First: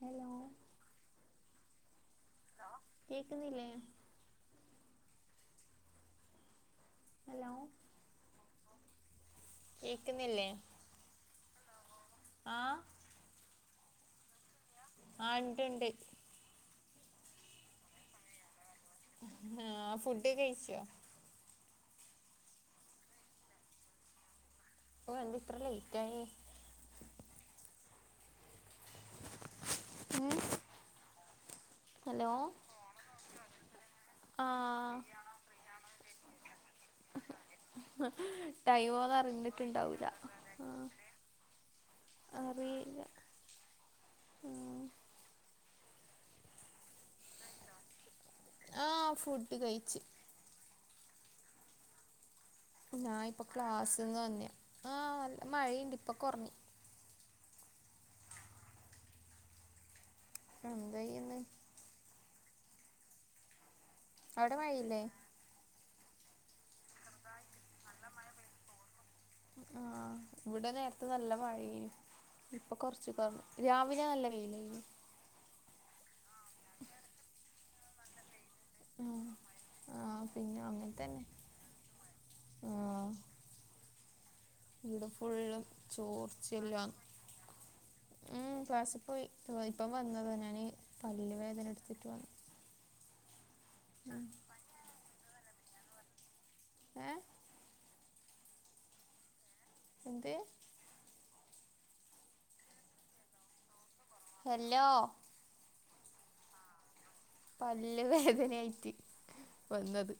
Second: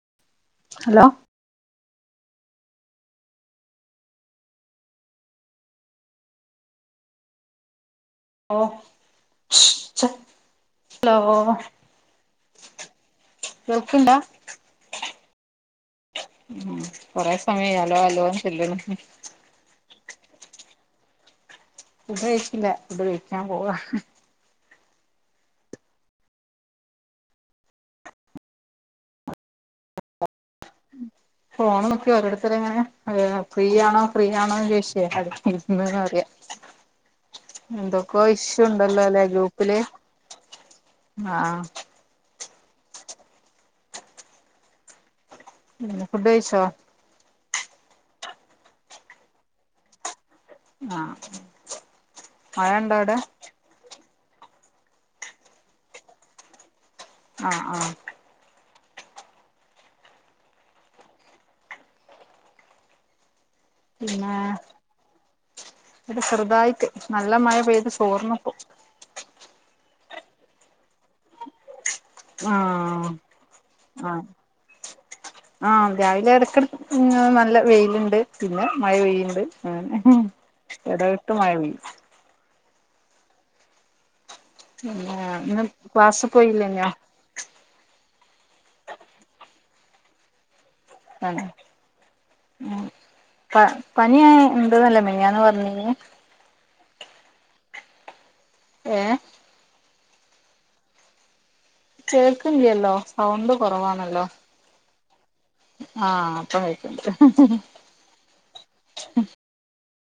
Hello hello കേക്കുന്നില്ലേ hello ഓ കേക്കുന്നില്ലേ ഹലോ ആഹ് കേൾക്കണ്ടാ ആഹ് ഇണ്ട്ണ്ട്‌ ഉം കൊറെ സമയായ്‌ അലോ അലോ എന്ന് ചൊല്ലണ് ആഹ് ഫുഡ് കഴിച്ചോ ഫുഡ് കഴിച്ചില്ല ഫുഡ് കഴിക്കാൻ പോവാ ഓ എന്ത് ഇത്ര ലെയ്റ്റ് ആയെ മം ഉം ഫോൺ നോക്കിയോ ഒഓരിോരുത്തരെ എങ്ങനെ ഫ്രീ ആണോ ഫ്രീ ആ ആണോന്ന് ചോദിച്ചു ഇരിക്കുന്നു എന്ത അറിയാം എന്തൊക്കോ ഇഷ്യൂ ടൈം ഉണ്ടല്ലോ ഒന്നും അല്ലെ ഗ്രൂപ്പില് അറിഞ്ഞിട്ടുണ്ടാവൂല ആഹ അറ ഉ ഫുഡ് കഴിച്ചോ ആഹ ഫുഡ് കഴിച്ചു ആഹ ഞാൻ ഇപ്പൊ ക്ലാസ്ന്ന് വന്നേ ആഹ നല്ല മഴയുണ്ട് ഇപ് കുറഞ്ഞി ആ ആ എന്തായിന്ന് പിന്നെ അവിടെ മഴയില്ലേ ഇത് ശെറുതായിട്ട് നല്ല മഴ പെയ്ത് ചോർന്പ്പോ ആഹ ഇവിടെ നേരത്ത് നല്ല മഴ ഇപ്പൊ ആഹ് കൊറച്ച് പറഞ്ഞു രാവിലെ നല്ല വെയിലായി ആഹ രാവിലെ എട എടക്ക് നല്ല വെയിലുണ്ട് പിന്നെ മഴ ഉം. വെുണ്ട് ആ അങ്ങനെ ഇടയിട്ട് മഴപൈ ആഹ പിന്ന ഫുള്ളും ഇന്ന് ക്ലാസ് പോയില്ലേ ചോർച്ചെല്ലാം ഞോ ഉം ക്ലാസ്സിൽ പോയി ഇപ്പം വന്നത് നാണ്. പള്ള വേദന എടുത്തിട്ട് വന്നു ഉ പനിയ ഉം. ഉന്തതല്ലേ മിനിയാന്ന് പറഞ്ഞനെ ഏ ഏഹ എന്ത് കേൾക്കില്ലല്ലോ സൗണ്ട് കുറവാണല്ലോ ഹല്ലോ ആഹ അപ്പയിക്കണ്ട് പല് വേദനയായിട്ട് വന്നത്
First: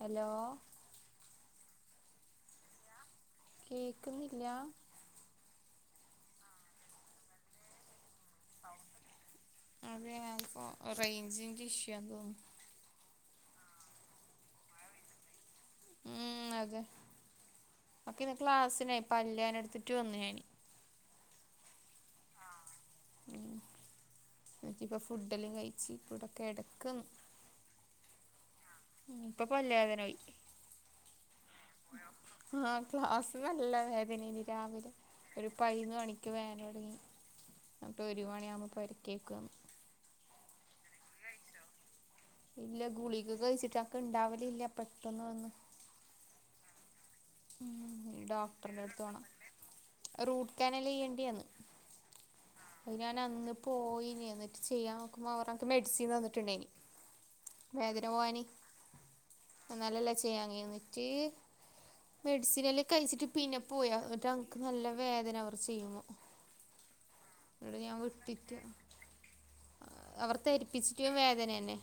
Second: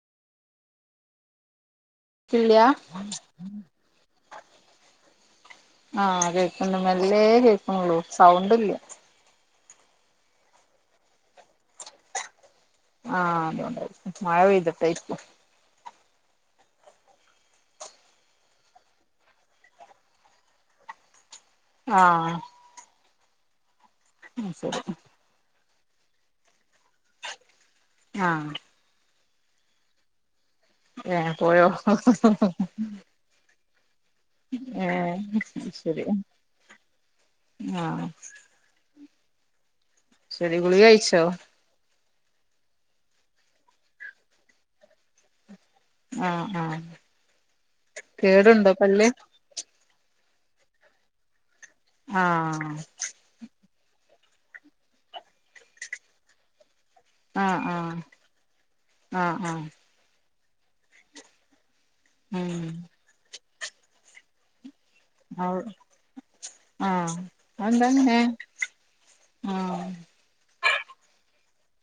ഹലോ ഇള്ളയാ കേക്ക് മില്ല ആഹ കേൾക്കണ്ട് മെല്ലേ കേക്കുന്നുള്ളൂ സൗണ്ടല്ല. അത ഞാനപ്പോ റേഞ്ചിന്റെ ഇഷ്യുന്ന് തോന്നുന്നു. ആഹ് അതുകൊണ്ടായി മഴ പെയ്തിട്ടെ ഇരിക്കും ഉം അതെ ക്കെ ഇന്ന് ക്ലാസിനായിപ്പ പല്ല്‌വേന എടുത്തിട്ട് വന്നു ഞി ആഹ് ഉ നക്ക ശരി ഇപ്പൊ ഫുഡല്ലാം കഴിച്ച കൂടെക്കെ എടക്കന്ന് ആഹ് ഉ ഇപ്പൊ പല്ലതന പോയി. ഏഹ പോയോ നല്ലത അതിനനി രാവിലെ ഏഹ് ഒരു പതിനന്ന് ശരി മണിക്ക് വേൻ തുടങ്ങി നപ്പോൾ ആഹ് ഒരു മണിയാവകുമ്പോൾരക്കും കേൾക്കുകും ചെടി ഗുളിക കയച്ചോ ഇല്ല ഗുളികക്ക് കഴിച്ചിട്ട്ക്ക ഇണ്ടാവല ഇല്ല പെട്ടെന്ന് വന്നന്ന് ആഹ് ആഹ് ഉ കേടുണ്ടോ ഡോക്ടറിന്റെ അടുത്ത പല്ല് പോണണം റൂട്ട് കാനൽ ചെയ്യേണ്ടന്ന് ആഹ് അ ഞാൻ അന്ന് പോയിനി എന്നിട്ട് ചെയ്യാൻ നോക്കുമ്പോ അവക്ക് മെഡിസിൻ തന്നിട്ടുണ്ടേനി ആഹ് ആഹ് വേദന പോവാൻ ആഹ് ആഹ് എന്നാലല്ലേ ചെയ്യങ്ങയിഞ്ഞിട്ട് ഉം മെഡിസിനല്ലാം കഴിച്ചിട്ട് പിന്നെ പോയാ ന്നട്ട് - നല്ല വേദന അവർ അത് ചെയ്യുമ്പോ ആഹ് ഇന്നട് അതെന്താ ഞാൻ അങ്ങനെ വെട്ടിട്ട് ആഹ് അവർ തരിപ്പിച്ചിട്ട വേദനെന്നെ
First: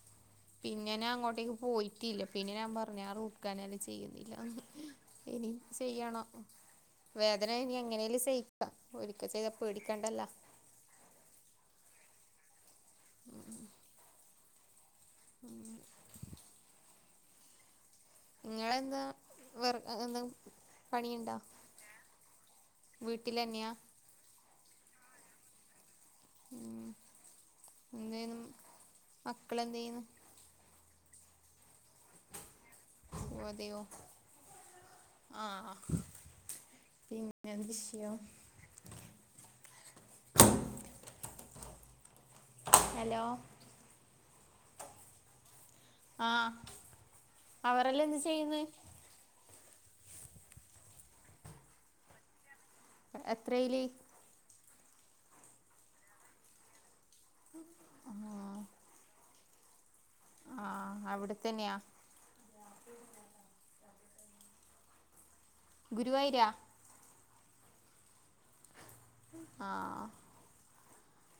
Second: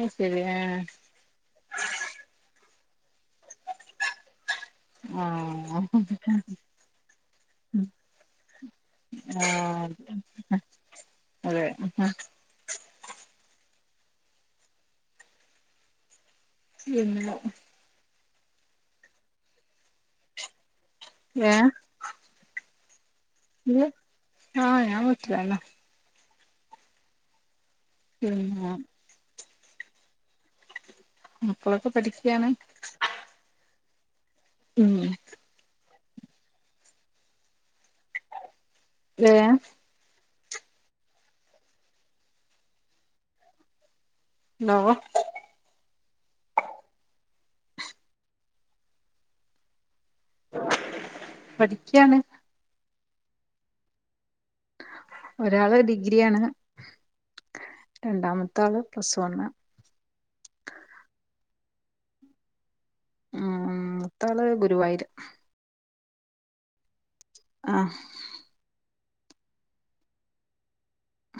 അത് ശരി ഏഹ് പിന്നെ ഞാ അങ്ങോട്ടേക്ക് പോയിട്ടില്ല പിന്നെ ഞാൻ പറഞ്ഞു ആ റൂട്ടക്കാനാല് ചെയ്യുന്നില്ല ഇനി ആഹ് ചെയ്യണം വേദന ഇനി എങ്ങനെലും സയിക്കാം ഒരിക്ക ചെയ്ത ഏഹ അത അതെ [inaudible] [inaudible] ഉം ങ്ങളെന്താ വെർ എന്തേം പണിയുണ്ടാ- ഏഹ് വീട്ടിലേന്ന്യാ ഇല്ല ആഹ് ഞൻ വീട്ടിലാന്നെ ഉ എന്തെയുന്നു പിന്നെ മക്കള് എന്തെയ്യുന്നു മക്കളൊക്കെ പഠിക്കാണ് വോ അതെയോ ഉം ആഹ പിന്നെ ശയം ഏഹ ഹലോ ണ്ടാവോ ആ അവരെല്ലാം എന്ത് ചെയ്യുന്ന് പഠിക്കാണ് എത്രേല് ഒരാള് ഡിഗ്രിയാണ് ആ രണ്ടാമത്തെ ആള് പ്ലസ് വൺ - ആ അവിടെത്തന്ന്യാ ഉം മൂത്താള് ഗുരുവായൂര് ഗുരുവായൂരാ ആഹ ആഹ ആ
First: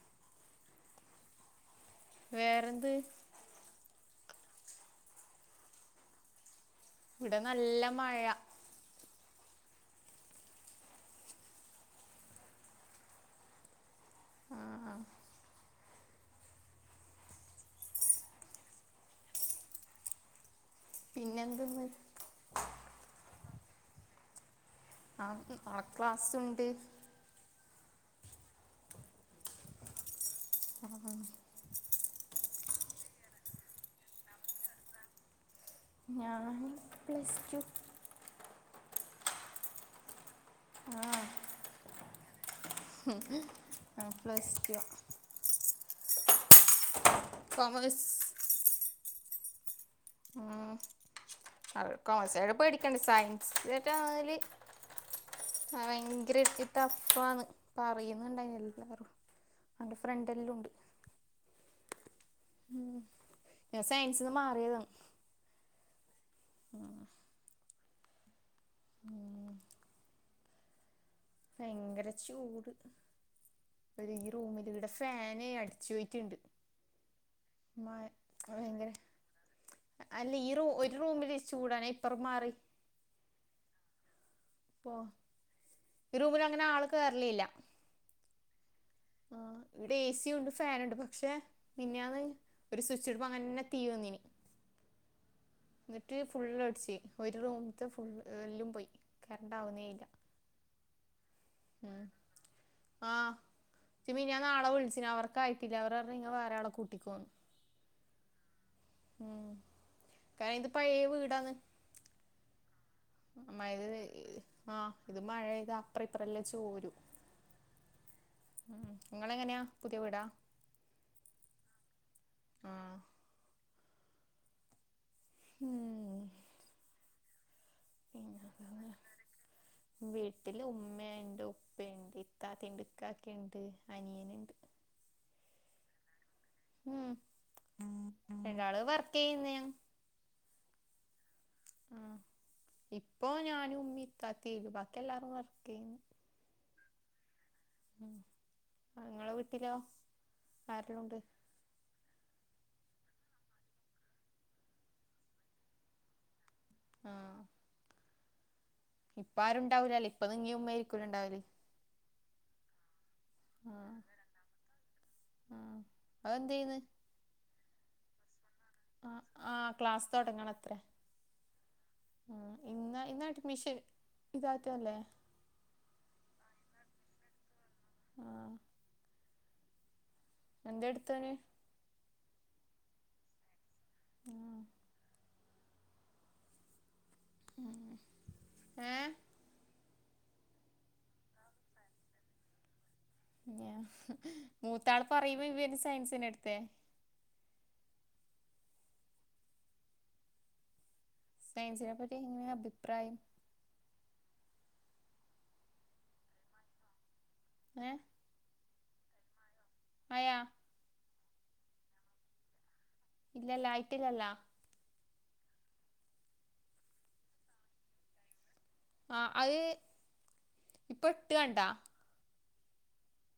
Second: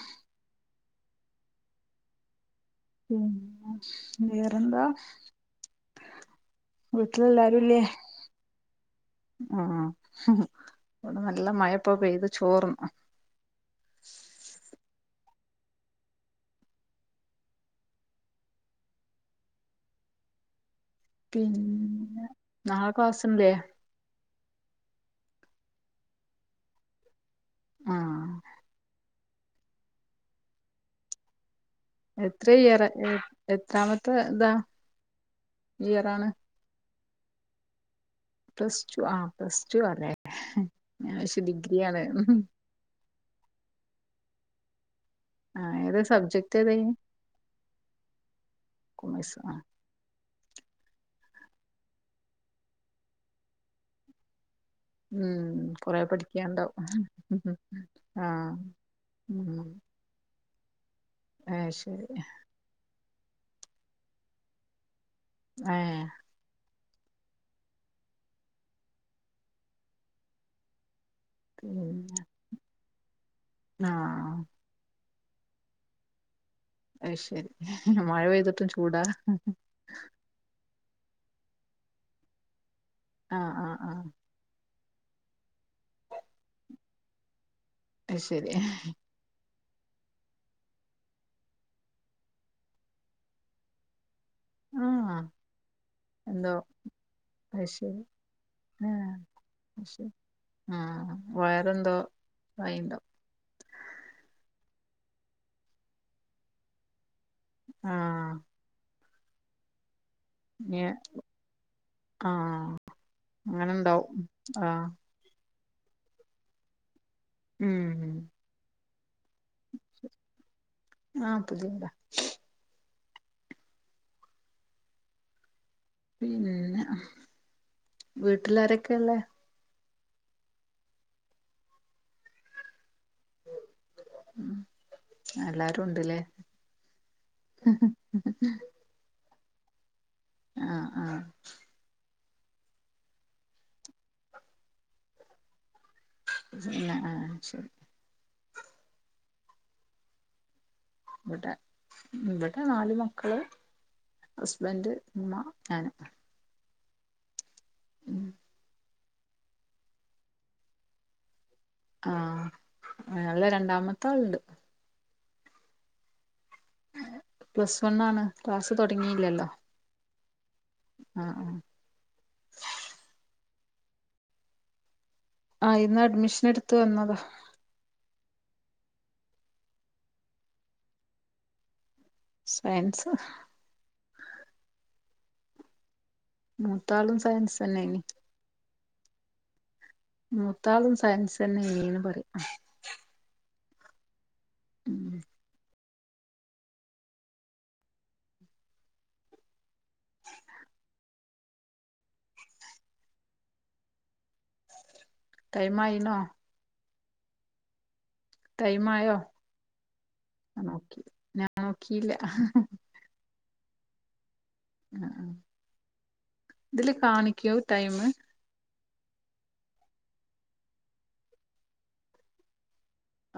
വേറെന്ത് വേറെന്താ ഇവിടെ വീട്ടിലെല്ലാരുല്ലേ നല്ല മഴ ആ ഇവ്ടെ നല്ല മഴപ്പൊ പെയ്ത് ചോർന്ന് - ആഹ ആ പിന്നെന്തെന്ന് പിന്നെ നാളെ ക്ലാസ്സില്ലേ ആ ആ നാളെ ക്ലാസ്സുണ്ട് ആഹ ആ, എത്ര ഇയറാ എത്രാമത്തെ ഇതാ ഇയറാണ് ഞാന് പ്ലസ് ടു പ്ലസ് ടു ആ പ്ലസ് ടു അല്ലേ ഞാ വിചാരിച്ച് ഡിഗ്രിയാന്ന് പ്ലസ്റ്റ് ടുവാ ആ ഏതാ സബ്ജക്ട് ഏതേനി കൊമേഴ്സ് കോമേഴ്‌സാ ഉം അവ കൊമേഴ്സായോട് പേടിക്കണ്ട സയൻസെറ്റ ആണേല് ഉം ആ കൊറെ ഭയങ്കര പഠിക്കാണ്ടാവും ട്ടഫാന്ന് ആഹ് പറയുന്നുണ്ടായി എല്ലാരും അന്റെ ഫ്രണ്ടെല്ലോണ്ട് ആഹ ശരി ഉം ഞാൻ സയൻസിന്ന് മാറിയതാ ഏഹ് ആഹ് ഭയങ്കര പിന്നെ ചൂട് ഒരു ഈ ആഹ് റൂമിലിവിടെ ഫാന് അട്ച്ച് പോയിട്ടുണ്ട് അയ് ശരി മ മഴ പെയ്തിട്ടും ഭയങ്കര ചൂടാ അല്ല ഈ റൂ ഒരു റൂമില് ചൂടാ ഞാ ഇപ്പറം മാറി ആഹ് ആഹ് ആഹ് പ്പോ ഈ റൂമില് അങ്ങനെ ആള് കേറലില്ല അയ്ശരി അഹ് ആഹ് ഇവിടെ എ സിയൂണ്ട് ഫാനൂണ്ട് പക്ഷെ മിഞ്ഞാന്ന് ഒരു സ്വിച്ച് ഇടുമ്പോ അങ്ങനെ തീ വന്നിനി ആഹ് ന്നട്ട് എന്തോ ഫുള്അടിച്ച് ഒരു അത് റൂമ്ത്തെ ശരി ഫുള് എല്ലും പോയി ആഹ് കറണ്ട് ആവുന്നേ അത് ഇല്ല ശരി ആഹ് വയറെന്തോ ഉം ഇതായിണ്ടാവും ച്ച് മിഞ്ഞാന്ന് ആളെ വിളിച്ചിനി അവർക്കായിട്ടില്ല അവർ പറഞ്ഞു നിങ്ങ വേറാളെ കൂട്ടിക്കോന്ന് ആഹ് ഉം കാരണം ഇത് ഇനി പഴയ വീടാന്ന് ആഹ് മയ്ത് ആഹ് ഇത് മഴ പെയ്താ അപ്രേ ഇപ്ര എല്ലാം ചോരും ഉം ഉം ഇങ്ങളങ്ങനെയാ പുതിയ വീടാ ആഹ് പുതിയ വീടാ ആഹ് ഉം പിന്നെ വീട്ടിലാരൊക്കെയ്ള്ളേ? വീട്ടിൽ ഉമ്മയുണ്ട് ഉപ്പയുണ്ട് ഇത്താത്തിണ്ട് ക്കാക്കെ ഇണ്ട് അനിയന്ണ്ട് എല്ലാരുംണ്ട്ല്ലേ ഉം രണ്ടാള് വർക്ക് ചെയ്യുന്നയാ ആഹ് ആഹ് ഉം ഇപ്പൊ ഞാനും ഉമ്മീം ഇത്താതേം ഒള്ളൂ ബാക്കി എല്ലാവാരും വർക്ക് ചെയ്യന്ന് ന്ന ആഹ് ശരി ഉം ഇങ്ങളെ വീട്ടിലോ ആരെല്ലാം ഉണ്ട് ഇവിടെ ഇവിടെ നാല് മക്കള് ഹസ്ബൻഡ് ഉമ്മ ഞാന് ആഹ് ഉം ഇപ്പ ആരുണ്ടാവൂലല്ലേ ഇപ്പൊ നിങ്ങീം ഉമ്മ ആയിരിക്കോലോ ഇണ്ടാവല് ആഹ് അല്ല ആഹ് രണ്ടാമത്തെ ആളുണ്ട് ആഹ് അതെന്തയ്യുന്ന് പ്ലസ് വൺ ആണ് ക്ലാസ്സ്‌ തൊട ആഹ് ആഹ് ക്ലാസ്സ് തൊടങ്ങണത്രേ ആഹ് ആഹ് ഉം ഇന്ന് ഇന്നഡ്മിഷൻ ഇതാറ്റല്ലേ ആഹ് ഇന്ന് അഡ്മിഷൻ ഇട്ത്ത് വന്നതാ ആഹ് എന്തേ ഇട്ത്തോന് സയൻസാ ആഹ് മൂത്താളും സയൻസ്സന്നേയ്ന്ന്. ഏഹ് മൂത്താളും സയൻസ് തന്നെ അയിന് ന്ന് പറ്യാ മൂത്താള് ഉം പറയുമ്പോ ഇവൻ സയൻസ് തന്നേ എടുത്തേ സയൻസിനെപ്പറ്റി എന്താ അഭിപ്രായം ടൈം ആയിനൊ ഏ ടൈം ആയോ ആയ നോക്കി ഞാൻ നോക്കില്ല ഇല്ലല്ലാ ആയിട്ടിലല്ല ഇതില് കാണിക്കോ ടൈമ് ആഹ് ഇപ്പ എട്ട് കണ്ടാ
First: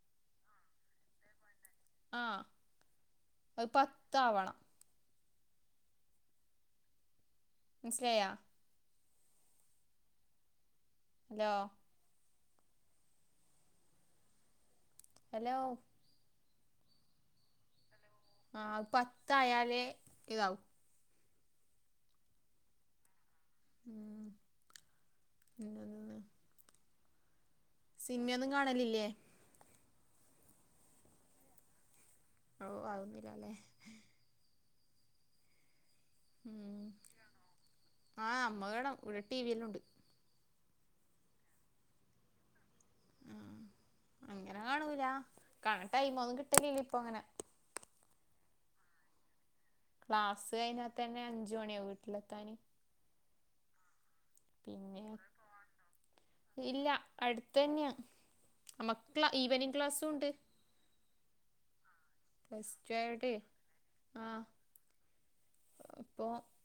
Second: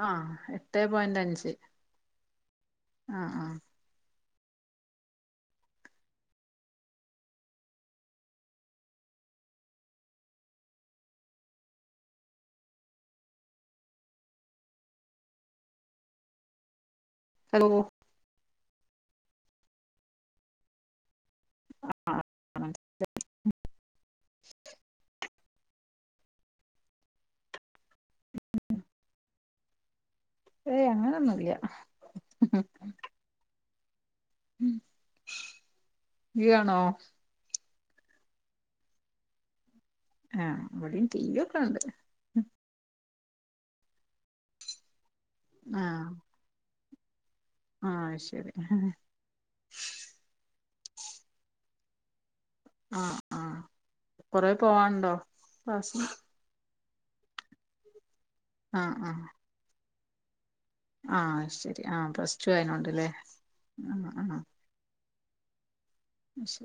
ആ എട്ടേ പോയിന്റ് അഞ്ച് ആഹ്. ആഹ്, ആഹ് ഹ് പത്താവണം. മൻസിലായാ ഹലോ? ഹലോ. ഹലോ? ആഹ് അഅ് പത്തായാലേ ഇതാവും. ആ ആ [unintelligible] ഉം [unintelligible] സിൻമയൊന്നും കാണലില്ല്യേ? ഏയ് അങ്ങനൊന്നുല്ല്യ. ഔ, അതൊന്നുല്ല്യ ല്ലേ ഉം. യികാണോ? ഉം ആഹ്, അമ്മകാണും. ഇവിടെ ടി വി എല്ലുണ്ട്. ആഹ്, ഇവടിം ടിവി ഒക്കെണ്ട്. അങ്ങനെ കാണൂലാ. കാണാ ടൈ ആഹ് മൊന്നും കിട്ടലില്ല പ്പൊഅങ്ങനെ. ആഹ്, അഅ് ശെരി. ക്ലാസ് കയിഞ്ഞാതെന്നെ അഞ്ചു മണിയാവും വീട്ട്‌ലെത്താന്. ആഹ് ആഹ്, കൊറേ പോവാൻണ്ടോ ക്ലാസ്സ്ന്. ഇല്ല്യ. അട്ത്തെന്ന്യാ. ആഹ് ആഹ് അമ്മക്ക്ള്ള ഈവനിങ്ങ് ക്ലാസ്സുണ്ട്. ആഹ് ശെരി, ആഹ് പ്രശ് പ്ലസ് ടു [unintelligible] ആഹ്, പ്പൊ ശരി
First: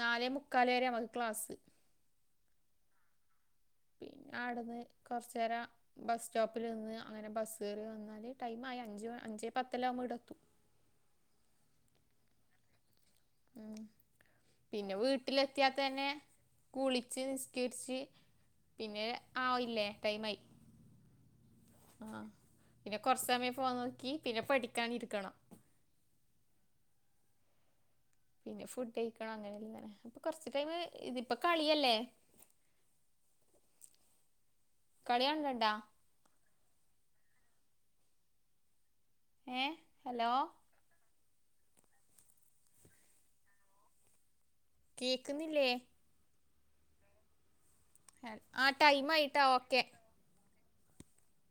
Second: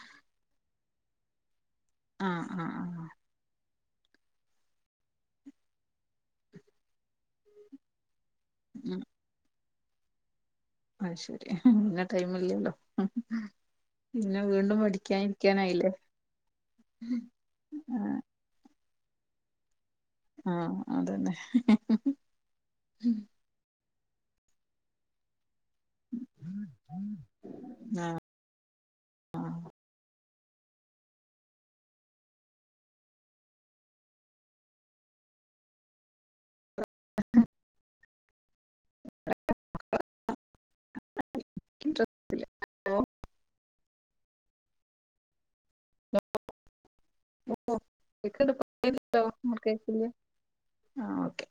നാലേ മുക്കാലെരെ മക്ക് ക്ലാസ്സ്. ആഹ്, ആഹ്, ആഹ് പിന്നെ ആട്ന്ന് കൊർച്ചേരം ബസ്റ്റോപ്പില്ന്ന് അങ്ങനെ ബസ്സേറി വന്നാല് ടൈമായ അഞ്ച് അഞ്ചേപത്തെല്ലാവ്മ്പോ വ്ടെത്തു അയ്ശെരി, പിന്നെ ടൈമില്ല്യല്ലോ. ഉം, പിന്നെ പഠിക്കാനിരിക്കാനായില്ലേ വീട്ടിലെത്ത്യാതന്നെ കുളിച്ച് നിസ്കേര്ച്ച് ആഹ് പിന്നെ ആയില്ലേ. ടൈമായി. ആഹ് അതന്നെ ആഹ്, പിന്നെ കൊർച്ച്സമയ ഫോൺ നോക്കി പിന്നെ പഠിക്കാനിരിക്കണം. ആഹ്. പിന്നെ ഫുഡെയ്ക്കണം, അങ്ങനെങ്ങനെ പ്പൊ കൊർച്ച് ടൈമ് ഇതിപ്പൊ കളിയെല്ലേ. അം [unintelligible] [inaudible] കളി കാണ്ല്ണ്ടാ? [unintelligible] ഏഹ്. ഹലോ? [unintelligible] ട്രിപ്പില് ഹലോ കേക്ക്ന്നില്ല്യേ? ഓഹ്, കേക്ക്ണ്ട് ആഹ് ടൈം ആയിട്ടാ ഓക്കെ [unintelligible] ആഹ്, ഓക്കെ.